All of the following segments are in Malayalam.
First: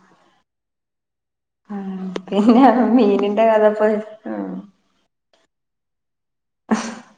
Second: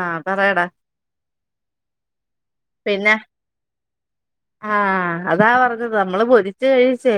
ആ പറയടാ ആ പിന്നെ മീനിന്റെ കഥ പോയി ആ അതാ പറഞ്ഞത് നമ്മള് പൊരിച്ചു കഴിച്ചേ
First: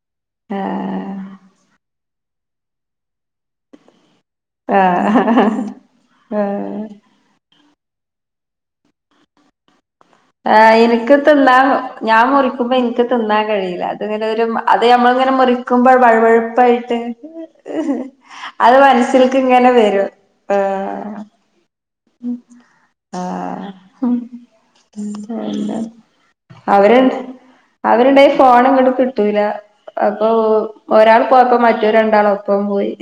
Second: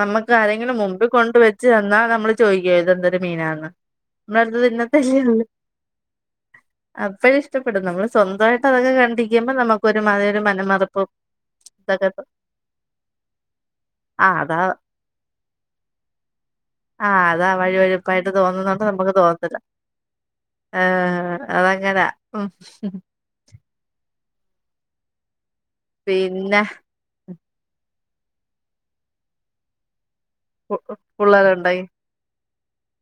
നമ്മുക്ക് ആ ആരെങ്കിലും മുമ്പിൽ കൊണ്ട് വെച്ച് തന്നാ നമ്മള് ചോദിക്കോ ഇതെന്തൊരു മീനാന്ന്. അതെടുത്ത ആ തിന്നത്തല്ലെയുള്ളൂ. ആ അപ്പള് ഇഷ്ടപ്പെടും. നമ്മള് സ്വന്തായിട്ട് അതങ്ങ്ട് കണ്ടിക്കുമ്പോ നമ്മക്ക് ഒരുമാതിരി ആ മനമടുപ്പും എനിക്ക് തിന്നാൻ ഞാൻ മുറിക്കുമ്പോ എനിക്ക് തിന്നാൻ കഴിയില്ല. അത്ങ്ങനെ ആഹ് ഒരു അതാ അത് നമ്മൾങ്ങനെ മുറിക്കുമ്പോ വഴുവഴുപ്പ് വഴുപ്പായിട്ട് ആഹ് അതാ ഈഹ് വഴുവഴുപ്പായിട്ട് അത് മനസൽക്ക് ഇങ്ങനെ വരും. ആ അതങ്ങ ആ ഹും പിന്നെ [inaudible] അവര്ണ്ട് അവരുണ്ടായി ഫോണങ്ങടു കിട്ടൂല അപ്പോ ഒരാൾ പോയപ്പോ പുള്ളേരുണ്ടായി മറ്റു രണ്ടാളു പ്പം പോയി.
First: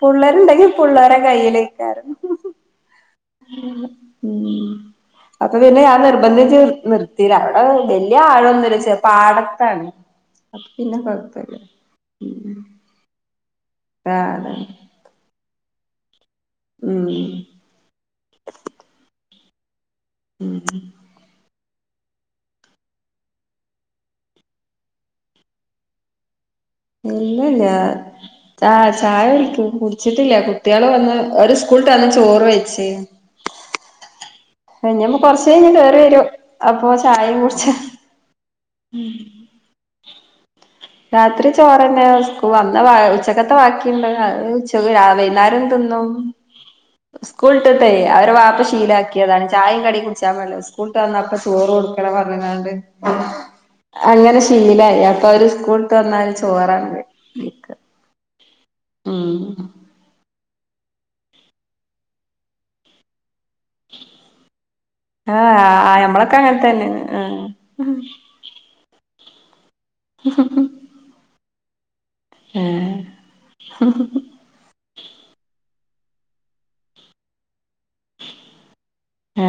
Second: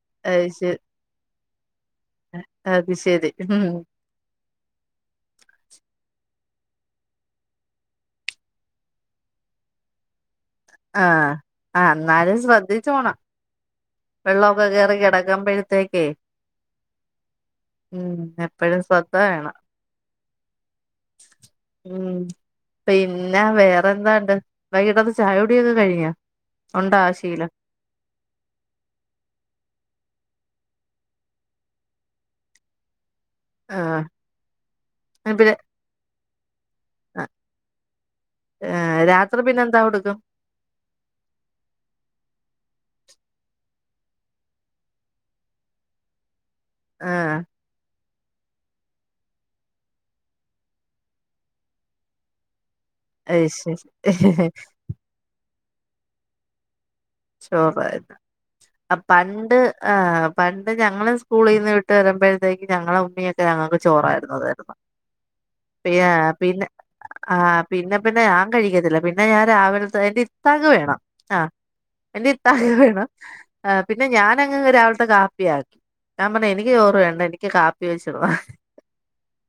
പുള്ളരുണ്ടെങ്കിൽ പുള്ളേരെ കയ്യിലേക്കാരു ആ ആ [inaudible] ഉം അപ്പ പിന്നെ ഞാൻ നിർബ ന്ധിച്ച് നിർത്തിതാ അവടെ വല്യ ആഴൊന്നുല്ലച്ച പാടത്താണ്. അപ്പ പിന്നെ ആ കൊഴപ്പല്ല ആ ന്നാലും ശ്രദ്ധിച്ചോണം ആഹ് വെള്ള അതാണ് ഒക്കെ കേറി കിടക്കുമ്പഴത്തേക്കേ ഉം ഉം എപ്പഴും ശ്രദ്ധ വേണം ഉം ഉം പിന്നെ വേറെന്താണ്ട് വൈകീട്ടത്തെ ചായ കുടിയൊക്കെ കഴിഞ്ഞോ? ഉണ്ടാ ആ ശീലം ഇല്യാല്ല ച ചായടിക്കും കുടിച്ചി ട്ടില്ല കുട്ടികള് വന്ന് അവര് സ്കൂളിട്ടന്ന് ചോറ് കഴിച്ച് ആ എഞ്ഞിപ്പോ കൊറച്ചഴിഞ്ഞ് കേറി വരൂ അപ്പോ ചായും കുടിച്ച് ഏ രാത്രി പിന്നെ എന്താ കൊടുക്കും? രാത്രി ചോറ്ന്നെയാ. സ്കൂ വന്ന ഉച്ചക്കത്തെ ബാക്കിണ്ട് ഉച്ചക്ക് രാവിലെ വൈന്നേരം തിന്ന ന്നും ആഹ് സ്കൂൾട്ടട്ടേ അവര്ടെ വാപ്പ ശീലാക്കിയതാണ്. ചായയും കടിയും കുടിച്ചാൻ പാടില്ല. സ്കൂളിട്ട വന്ന അപ്പ ചോറ് കൊടുക്കണംന്ന് പറഞ്ഞങ്ങാണ്ട്. അത് ശരി അങ്ങനെ ശീലായി. അപ്പ അവര് സ്കൂള്ട്ട വന്നാല് ചോറാണ് തി ചോറ [unintelligible] ആ ഉം പണ്ട് ആ പണ്ട് ഞങ്ങള് സ്കൂളിന്ന് വിട്ട് വരുമ്പോഴത്തേക്ക് ഞങ്ങള ഉമ്മിയതെ ഞങ്ങൾക്ക് ചോറായിരുന്നു തരുന്നത്. ആഹ് പിയാ ഞമ്മളൊക്കെ അങ്ങനെ പിന്നെ തന്നെയാണ് ആ ആഹ് പിന്നെ പിന്നെ ഞാൻ കഴിക്കത്തില്ല പി ന്നെ ഞാൻ രാവിലത്തെ എന്റെ ഇത്താക്ക് വേണം ആ എന്റെ ഇത്താക്ക് വേണം. ആഹ് ആ പിന്നെ ഞാനങ്ങ്‌ ങ്‌ രാ വ്ത്തെ കാപ്പിയാക്കി. ഞാൻ പറഞ്ഞ് എനിക്ക് ചോറ് വേണ്ട എനിക്ക് കാപ്പി വെച്ച് വാ ആ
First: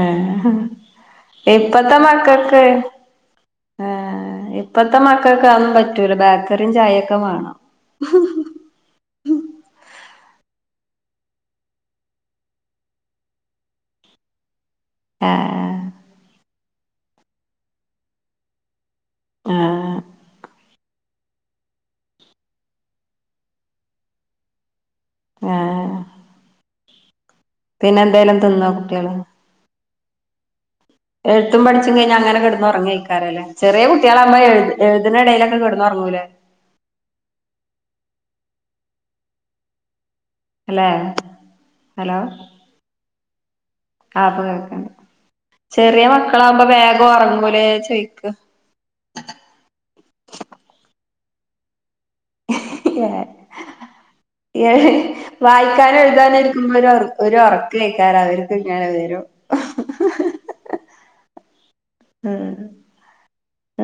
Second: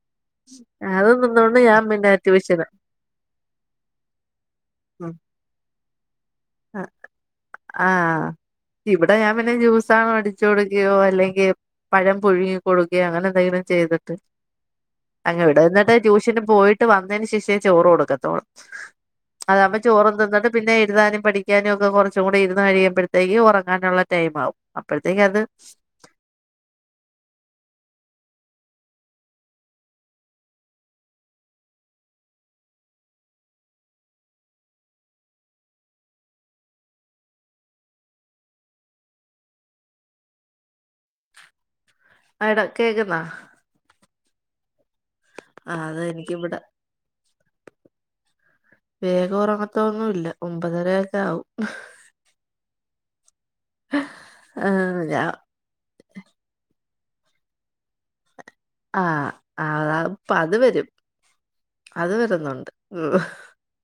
ഞാൻ ഇപ്പത്ത പിന്നെ മക്കക്ക് ട്യൂഷന് ആ ഇപ്പത്തെ ഉം മക്കക്കതൊന്നും പറ്റൂല. ബേക്കറിയും ചായൊക്കെ വാ ആഹ ഇവിടെ ഞാൻ പിന്നെ ജ്യൂ സാനം അടിച്ച് കൊടുക്കുകയോ അല്ലെങ്കിൽ പഴം പുഴുങ്ങി കൊടുക്കുകയോ അങ്ങനെ എന്തെങ്കിലും ചെയ്തിട്ട്. അങ്ങ ഇട ആഹ് എന്നിട്ട് ട്യൂഷന് പോയിട്ട് വന്നതിന് ശേഷം ചോറ് കൊടുക്കത്തോള്. അതാവുമ്പ ആഹ് ചോറും തിന്നിട്ട് പിന്നെ എഴുതാനും പഠിക്കാനും ഒക്കെ കുറച്ച് കുറച്ചും കൂടി ഇരുന്ന് കഴിയുമ്പോഴത്തേക്ക് ഉറങ്ങാനുള്ള ടൈം ആകും അപ്പോഴത്തേക്ക് അത്. ആഹ് പിന്നെ എന്തേലും തിന്നോ കുട്ടി ആള്? എഴുതും പഠിച്ചും കഴിഞ്ഞ് അങ്ങനെ കെടന്നൊറങ്ങയ്ക്കാരും ലെ ചെറിയ കുട്ടാ ളാവുമ്പോ എഴുതിണെടേലൊക്കെ കെടന്നൊറങ്ങു ലേ? അല്ലെ ഹലോ ആ ഇട കേക്കുന്നാ? ആ ഇപ്പ കേക്ക്ണ്ട ആ അത് ചെറിയ എനിക്കിവിടെ മക്കളാാവുമ്പോ ബേഗം ഉറങ്ങു ലേ ചോയിക്ക. വേഗം ഉറങ്ങത്തൊന്നുല്ല ഒമ്പതരയൊക്കെ ആവും. ആഹ് ഞാ വായിക്കാനും എഴുതാന ഇരിക്കുമ്പരും അവർക്കും ഒരു ഉറക്ക കേക്കാരുംഅവർക്ക് ഇങ്ങനെ വരും. ആഹ് അതാ അത് വരും അത് ഉം വരുന്നുണ്ട്.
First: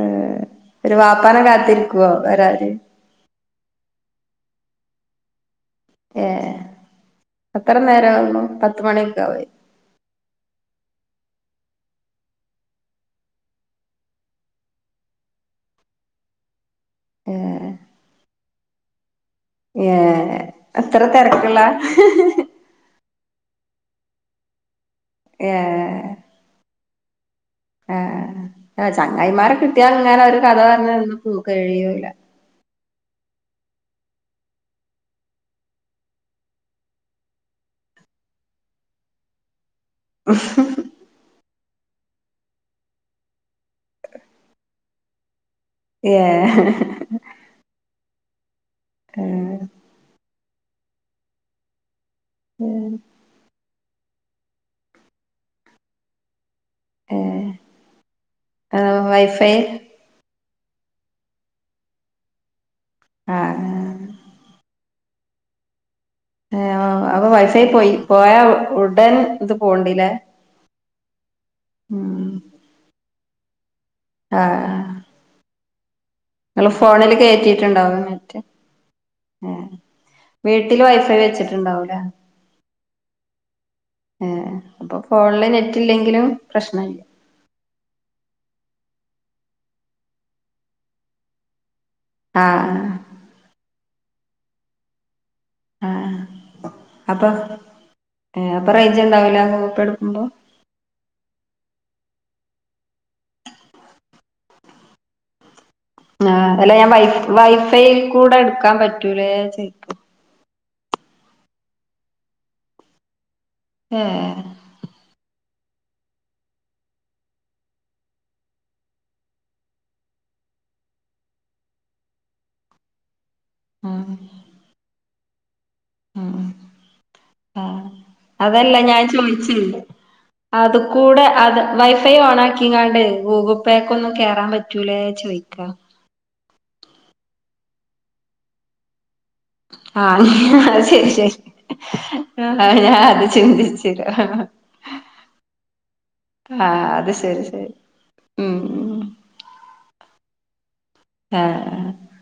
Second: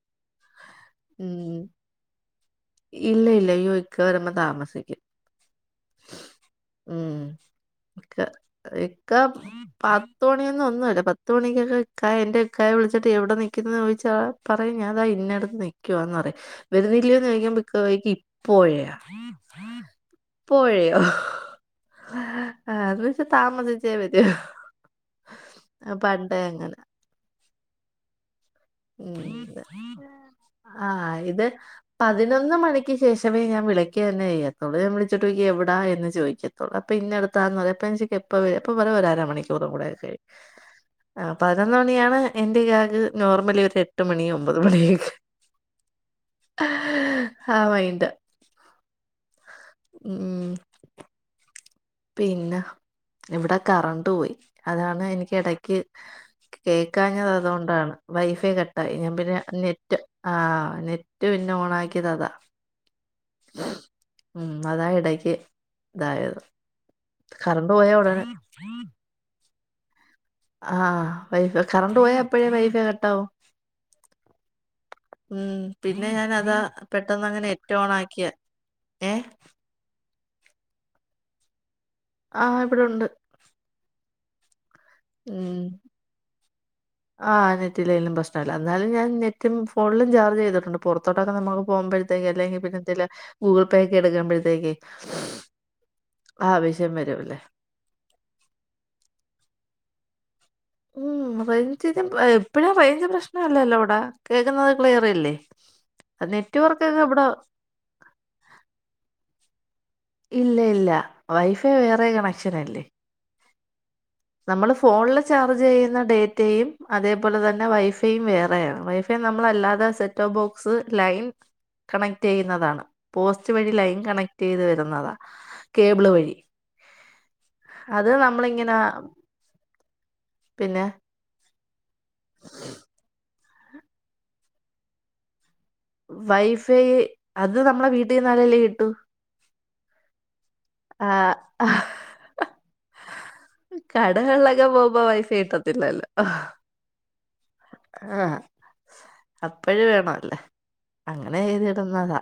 ഉം ഒരു വാപ്പാന ഉം കാത്തിരിക്കുവോ വരാ ന്. ഇല്ല ഇല്ല അയ്യോ ഇക്ക വരുമ്പോ താമസിക്കും. ഏ ഉം അത്ര നേരം പത്ത് ഇക്ക മണിയൊക്കെ ആവേ പത്തുമണിയൊന്നും ഒന്നും അല്ല പത്തുമണിക്ക് ഒക്കായ എൻന്റെറെ ഒക്കായെ വിളിച്ചിട്ട് എവിടെ നൽക്കുന്നന്ന് ചോദിച്ചാ പറയും ഞാൻതാ ഇന്ന അടുത്ത് നിൽക്കുവാന്ന് പറയും. വരുന്നി േല്ലന്ന് ചോയിക്കുമ്പോ ഇക്ക പറയും ഇപ്പോയാ? ഏർ അത്ര തിരക്കുള്ള അത് വെച്ച് താമസിച്ചേ വരൂ ആ പ േണ്ട അങ്ങന. ആഹ ആ ഉം ചങ്ങായിമാരെ കിട്ടിയൽ ഇങ്ങന ഒരു കഥ പറഞ്ഞന്ന് പൂ കഴിയൂല്ല. ക്ക് ശേഷമേ ഞാൻ വിളക്ക്ുക തന്നെ ചെയ്യത്തുള്ളൂ ഞാൻ വിളിച്ചിട്ട് എവടാ എന്ന് ചോദിക്കത്തുള്ളൂ അപ്പൊ ഇന്ന അടുത്താന്ന് പറ ഞാൻ ചോദിക്കും എപ്പ വരും അപ്പ പറയും ഒരു അര മണിക്കൂർ കൂടെ. [unintelligible] എട്ട് മണി ഒമ്പത് മണിയക്കെ ഏഹ് ആ വൈകിട്ട്. ആഹ ഉം പിന്നെ ഇവിടെ കറണ്ട് പോയി അതാണ് എനിക്ക് ഇടക്ക്. കേക്കാഞ്ഞത് ഏഹ് അതുകൊണ്ടാണ് വൈഫൈ കട്ടായി ഞാൻ പിന്നെ വൈഫൈ നെറ്റ് ആ നെറ്റ് പിന്നെ ഓണാക്കിയത് അതാ ആഹ് ഉ അതാ ഇടക്ക് തായത് ഏഹ് അപ്പൊ വൈ ഫായി പോയി പോയാ ഉടൻ ഇത് പോണ്ട് ലേ? - ആഹ വൈൈഫ കറണ്ട് പോയാ അപ്പോഴേ വൈഫൈ കട്ടാവും. ആഹ ആ ഉം പിന്നെ ഞാന അതാ പെട്ടന്ന് അങ്ങനെ നെറ്റ് ഓൺആക്കിയേ നെറ്റ് ഏ വീട്ടിൽ വൈഫൈ വെച്ചിട്ടുണ്ടാവൂലേ? ആഹ് ഇവിടെ ഉണ്ട് ആഹ ഉം ആ നെറ്റിലെലും പ്രശ്നല്ല അന്നാലും ഞാൻ നെ റ്റും ഫോണില് ചാർജ്ചെയ്തിട്ടണ്ട് പുറത്തോട്ടൊക്കെ നമുക്ക് പോകുമ്പോഴത്തേക്ക് അല്ലെങ്ക പിന്നെ ആഹ് എന്തെല് ഗൂഗിൾ പേ എടുക്കുമ്പഴത്തെക്കെ ആ അപ്പൊ ആ അപ്പ റേൻജ് ഉണ്ടാവൂല ഫോട്ടോടു എന്തോ ഉം റേഞ്ചിന് ഇപ്പോ റേഞ്ച് പ്രശ്നല്ലല്ലോ എവിടെ കേൾക്കുന്നത് ക്ലിയർ അല്ലേ ആ അല്ല ഞാൻ വൈ വൈഫൈൽ കൂടെ എടുക്കാൻ പറ്റൂലേ ചോയ്ക ഇല്ല ഇല്ല വൈഫൈ വേറെ കണക്ഷന അല്ലേ ഏ നമ്മള് ഫോണിൽ ചാർജ് ചെയ്യുന്ന ഡേറ്റയും അതേപോലെ തന്നെ വൈഫൈയും വേറൊണ് വൈഫൈ നമ്മളല്ലാതെ set of box line connect ചെയ്യുന്നതാണ് പോസ്റ്റ് വഴി ലൈൻ ആഹ് കണക്ട് ചെയ്ത് വരുന്നതാണ് കേബിള് വഴി ആഹ് അത് നമ്മളിങ്ങനെ മം പിന്നെ അതുകൂടെ അത് വൈഫൈ ഓൺ ആക്കിങ്ങാണ്ട് ഗൂഗിൾ പേ ഒന്നും കേയറാൻ പറ്റൂലേ ചോദിക്ക വൈഫൈ അത് നമ്മട വീട്ടിൽന്നാലല്ലേ കിട്ടു ആഹ ശരി ശരി ആ ഞ കടകളിലൊക്കെ പോകുമ്പോ വൈഫ ഇട്ടത്തില്ലല്ലോ ആഹ അത് ശരി ശരി ആഹ ഉം ഉം അപ്പഴ വേണ അല്ലേ അങ്ങനെ ആഹ് എഴതിടുന്നതാ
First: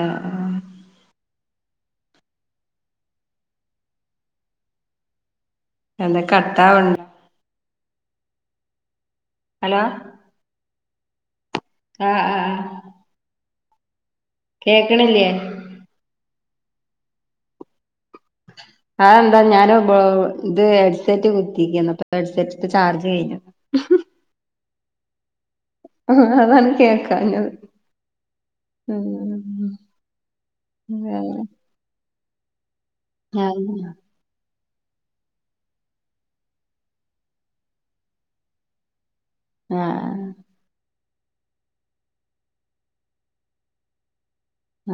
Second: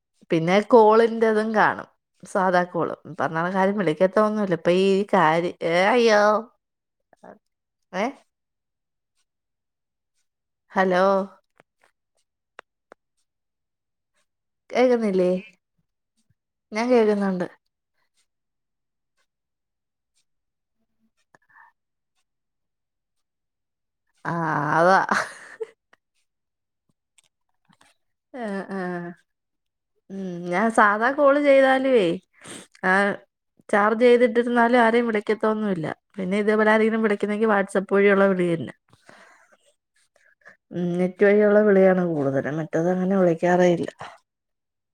ആഹ് പിന്നെ ആഹ് കോളിന്റെ തും കാണും സാധനം കാൾ പറഞ്ഞ കാര്യം വിളിക്കാത്ത ഒന്നുംല്ല ഇപ്പൊ ഈ കാര്യ എ ഏയ്യോ എന്താ കട്ടാവ്ണ്ടോ ഏ ഹലോ ഹലോ ആഹാ ആ ആ കേക്കണില്ലേ,? കേക്കുന്നില്ലേ ഞാൻ കേക്കുന്ന്ണ്ട് അതെന്താ ഞൻ ഇത് ഹെഡ്സെറ്റ് കുത്തിക്ക്‌ന്ന് ഹെഡ്സെറ്റ് ചാർജ് കഴഞ്ഞു ആഹ് അതാ [unintelligible] ആ അതാണ് കേക്കാഞ്ഞത് ആ ആഹ ഉ ഞാൻ സാധാ കോള് ചെയ്താലുവേ ആ ആഹ് ചാർജ് ചെയ്തിട്ട് ന്നാലുംആരെയും വിളിക്കതോന്നുല്ല പിന്നെ ഇതുപോലെരെങ്കിലും വിളിക്കുന്നെങ്കി വാട്സപ്പ് വഴിയുള്ള വിളിയനെ ആഹ ചറ്റ വഴിയുള്ള വിളിയാണ് കൂടുതല മറ്റത് അങ്ങനെ വിളിക്കാറല്ല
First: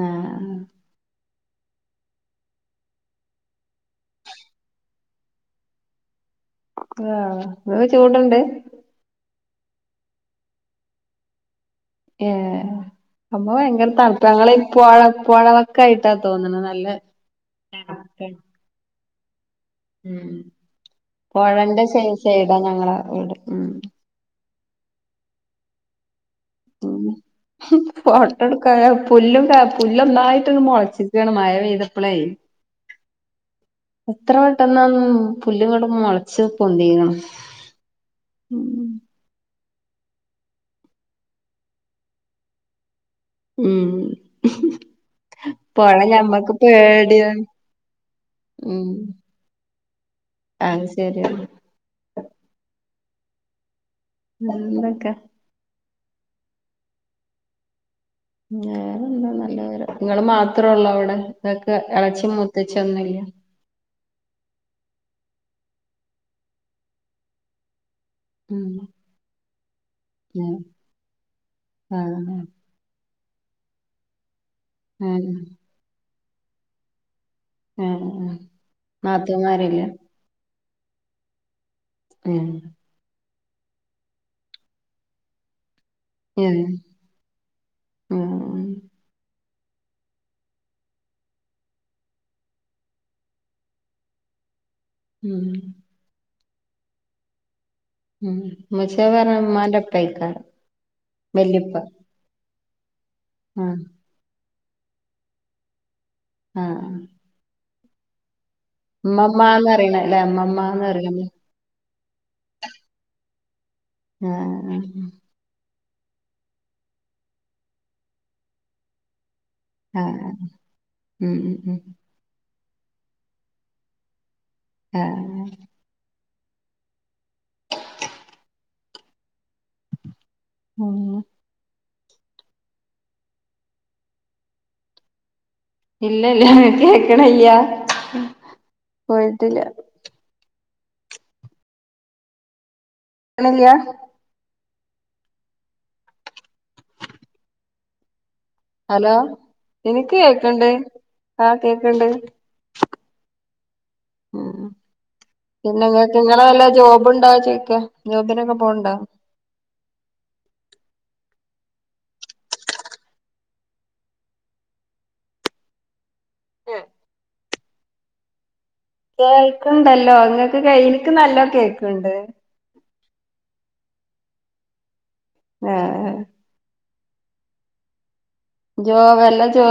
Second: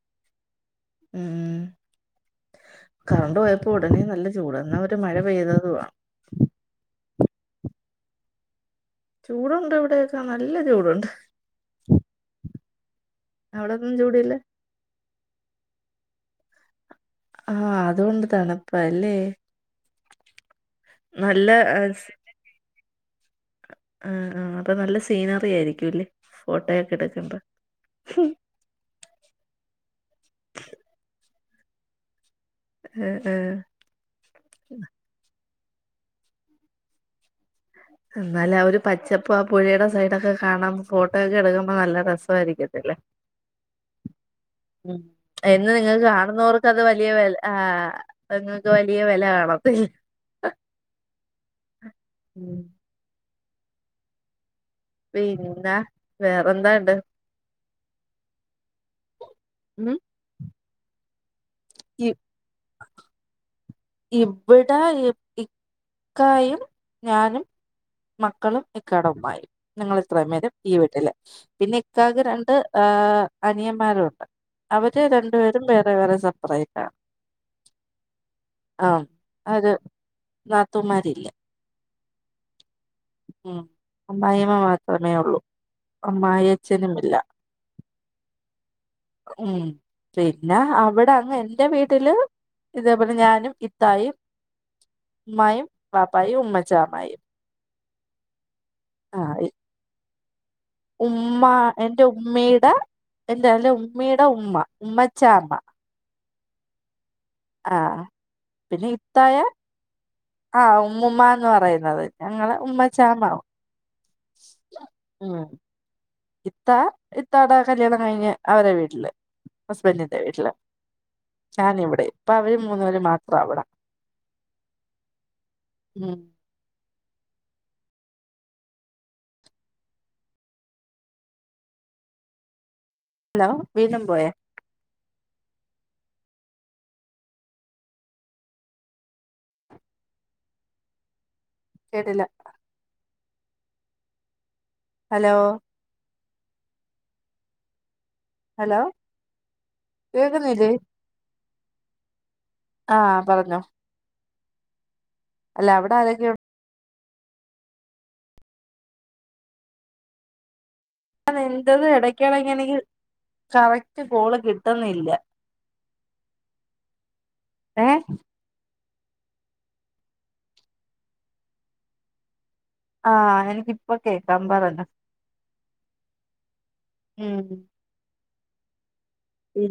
ആഹ കറണ്ട് പോയപ്പോ ഉടനെ നല്ല ചൂട എന്നാ അവര് മഴ പെയ്തതുണം ആഹ് ങ്ങാഹ് ചൂട്ണ്ട് ചൂടുണ്ട് ഇവിടെൊക്കെ നല്ല ചൂടുണ്ട് ഏ അമ്മ ഭയങ്കര അവിടൊന്നും ചൂടില്ല തണുപ്പങ്ങള് പോയ പോയ വ ക്കായിട്ടാ തോന്നണ നല്ല ആഹ തണുപ്പാണ്. അതുകൊണ്ടതണപ്പ ല്ലേ ഉം നല്ല പുഴന്റെ സൈടാ ഞങ്ങള ഇവിടെ ഉ ആ ആ അപ്പൊ നല്ല സീനറി ആയിരിക്കുംല്ലേ ഫോട്ടോയൊക്കെ എടുക്കുമ്പോ ഉ ഫോട്ട എടുക്ക പുല്ലും കാ പു പുല്ല് ഒന്നായിട്ട് മുളച്ചിക്കാണ് മഴ പെയ്തപ്പളേ ആഹ് ആഹ് എത്ര പെട്ടെന്ന് എന്ന പുല്ല്ങ്ങട് മൊളച്ച് പൊന്തീക്ക്ണ് എന്നാലും ആ ഒരു പച്ചപ്പും പുഴയുടെ സൈഡൊക്കെ കാണാൻ ഫോട്ടോ ഒക്കെ എടുക്കുമ്പോ നല്ല രസായിരിക്കത്തില്ലേ ഉം ഉം അയ്‌ന് പൊഴ നിങ്ങക്ക് ഞമ്മക്ക് കാണുന്നോർക്ക് അത് വലിയ വില പേടിയാണ് ആഹ് ഉം വലിയ വില കാണത്തില്ല അത് ശരിയാണ് ഉം എന്തൊക്കെ വേറെ എന്താ ഇണ്ട് വേറെന്താ നല്ല വിവരം ഉം ഇങ്ങള് മാത്രെള്ളൂ അവിടെ ഇങ്ങക്ക് ഇ ഇളേച്ചി മൂത്തച്ചിയൊന്നൂല്ലേ ഇവിടെ ഇക്കായും ഞാനും മക്കളും ഉം ഇക്കാടെ ഉമ്മായും ഞങ്ങള് ഇത്രയും പേര് ഉം ഈ വീട്ടില്. പിന്നെ ഇക്കാക്ക് ആഹ് രണ്ട് ഏഹ് അനിയൻമാരൂണ്ട്. അവര് ഉം രണ്ടു പേരും വേറെ വേറെ സെപ്പറേറ്റാണ് ഉം ഒരു നാത്തൂമാരില്ലേ നാത്തൂമാരില്ല ഉം ഉം അമ്മായിഅമ്മ മാത്രമേ ഉള്ളൂ അമ്മായി ഉം അച്ഛനും ഇല്ല ഉം ഉം പിന്നെ അവിടെ അങ്ങ് എന്റെ വീട്ടില് ഇതേപോലെ ഞാനും ഇത്തായും ഉം ഉമ്മായും വാപ്പായും ഉമ്മച്ചാമ്മായും ഉമ്മച്ചാ പറഞ്ഞ ഇമ്മാന്റെപ്പായിക്കാരം ഉമ്മ എന്റെ ഉമ്മയുടെ എന്റെ ആഹ് ഉമ്മയുടെ ഉമ്മ ഉമ്മച്ചാമ്മ ആഹ് ആഹ് പിന്നെ ഇത്തായെ ഉമ്മമ്മാന്നറിണല്ലേ ആ ഉമ്മമ്മാന്നറിണ ഉമ്മുമ്മാന്ന് പറയുന്നത് ഞങ്ങള ഉമ്മച്ചാമ ആഹ് ഇത്താ ഇത്താടെ കല്യാണം കഴിഞ്ഞ് അവരെ വീട്ടില് ആ ഹസ്ബന്റിന്റെ വീട്ടില് ഉം ഉം ഉം ഞാന് ഇവിടെയും. ഇപ്പ അവര് മൂന്ന് പേരും മാത്രം അവിടെ ആഹ് ഉം ഉം ഹലോ വീണ്ടും പോയോ ഇല്ല ഇല്ല കേക്ക്ണില്ല പോയിട്ടില്ല കേട്ടില്ല കേക്ക്‌ണില്ല ഹലോ ഹലോ എനിക്ക് കേക്കുന്നില്ലേ കേക്ക്ണ്ട് ആഹ് കേക്ക്ണ്ട് ആഹ് പറഞ്ഞോ ഉം അല്ല പിന്നെ അവിടെ ഇങ്ങക്ക് ആരൊക്കെയു ഇങ്ങള് വല്ല ജോബ് പോണുണ്ടോ ചോയ്ക്ക. ജോബിനൊക്കെ പോണുണ്ടോ ഇടക്കെട‌ക്ക് എനിക്ക് കറക്റ്റ് കോള് കിട്ടുന്നില്ല [inaudible] ഏ കേൾക്ക്ണ്ടല്ലോ ഇങ്ങക്ക് ഇൻക് നല്ലോ കേക്കണ്ട് ആഹ് എനിക്ക് ഇപ്പൊ കേക്കാം പറഞ്ഞോ ആഹ് ഉം ജോബ് അല്ലാ ജോ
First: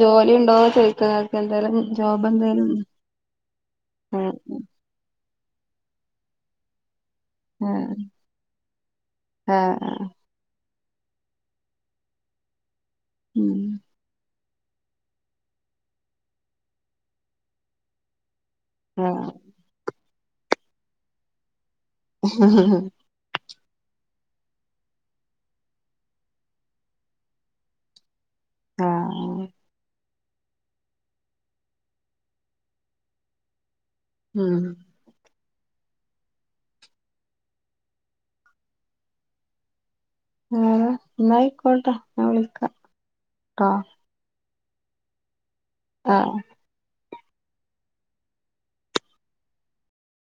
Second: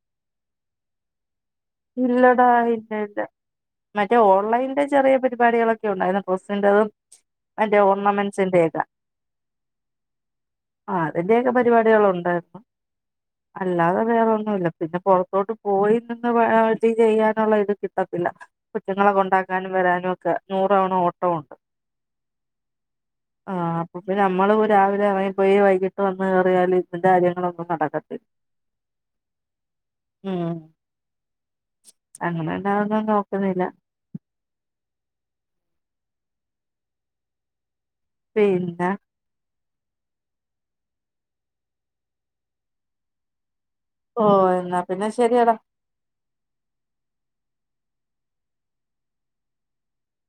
ജോലി ഉണ്ടോ ചോയ്ക്ക ഇങ്ങക്ക് എന്തേലും ജോബ് ഇല്ലടാ എന്തേലും ഇല്ല ഇല്ല മറ്റേ ആ ഓൺലൈൻന്റെ ചെറിയ പരി പരിാികൊക്ക ഉണ്ടായിരുന്നു പ്രസിറതും ആ അന്റെ ഓർണമെന്സിന്റെേക ആ ആ ആ അതിന്റെൊക്കെ പരിപാടികൾ ഉണ്ടായിരുന്നു ഉം അല്ലാതെ വേറ പിന്നെ പുൊറത്തോട്ട് പോയി നിന്ന് വ ചെയ്യാനുള്ള ഇത് കിട്ടത്തില്ല കുറ്റങ്ങളെക്ക കൊ ഉണ്ടാക്കാനും വരാനും ഒക്കെ നൂറ്തവണ ഓട്ടമുണ്ട് ഹ ഹ െ നമ്മള് രാവിലെ ഇറങ്ങി പോയി വൈകിട്ട് വന്ന് കേറിയാല് ഇതിന്റെ കാര്യങ്ങളൊന്നും നടക്കത്തില്ല ആഹ ഉം അങ്ങനെണ്ടാവുന്ന നോക്കുന്നില്ല ഉം പിന്ന ന്ന ആയിക്കോട്ടെ ഞാൻ വിളിക്കാ ട്ടോ ഓ എന്നാ പിന്നെ ശെരിയെടാ ആ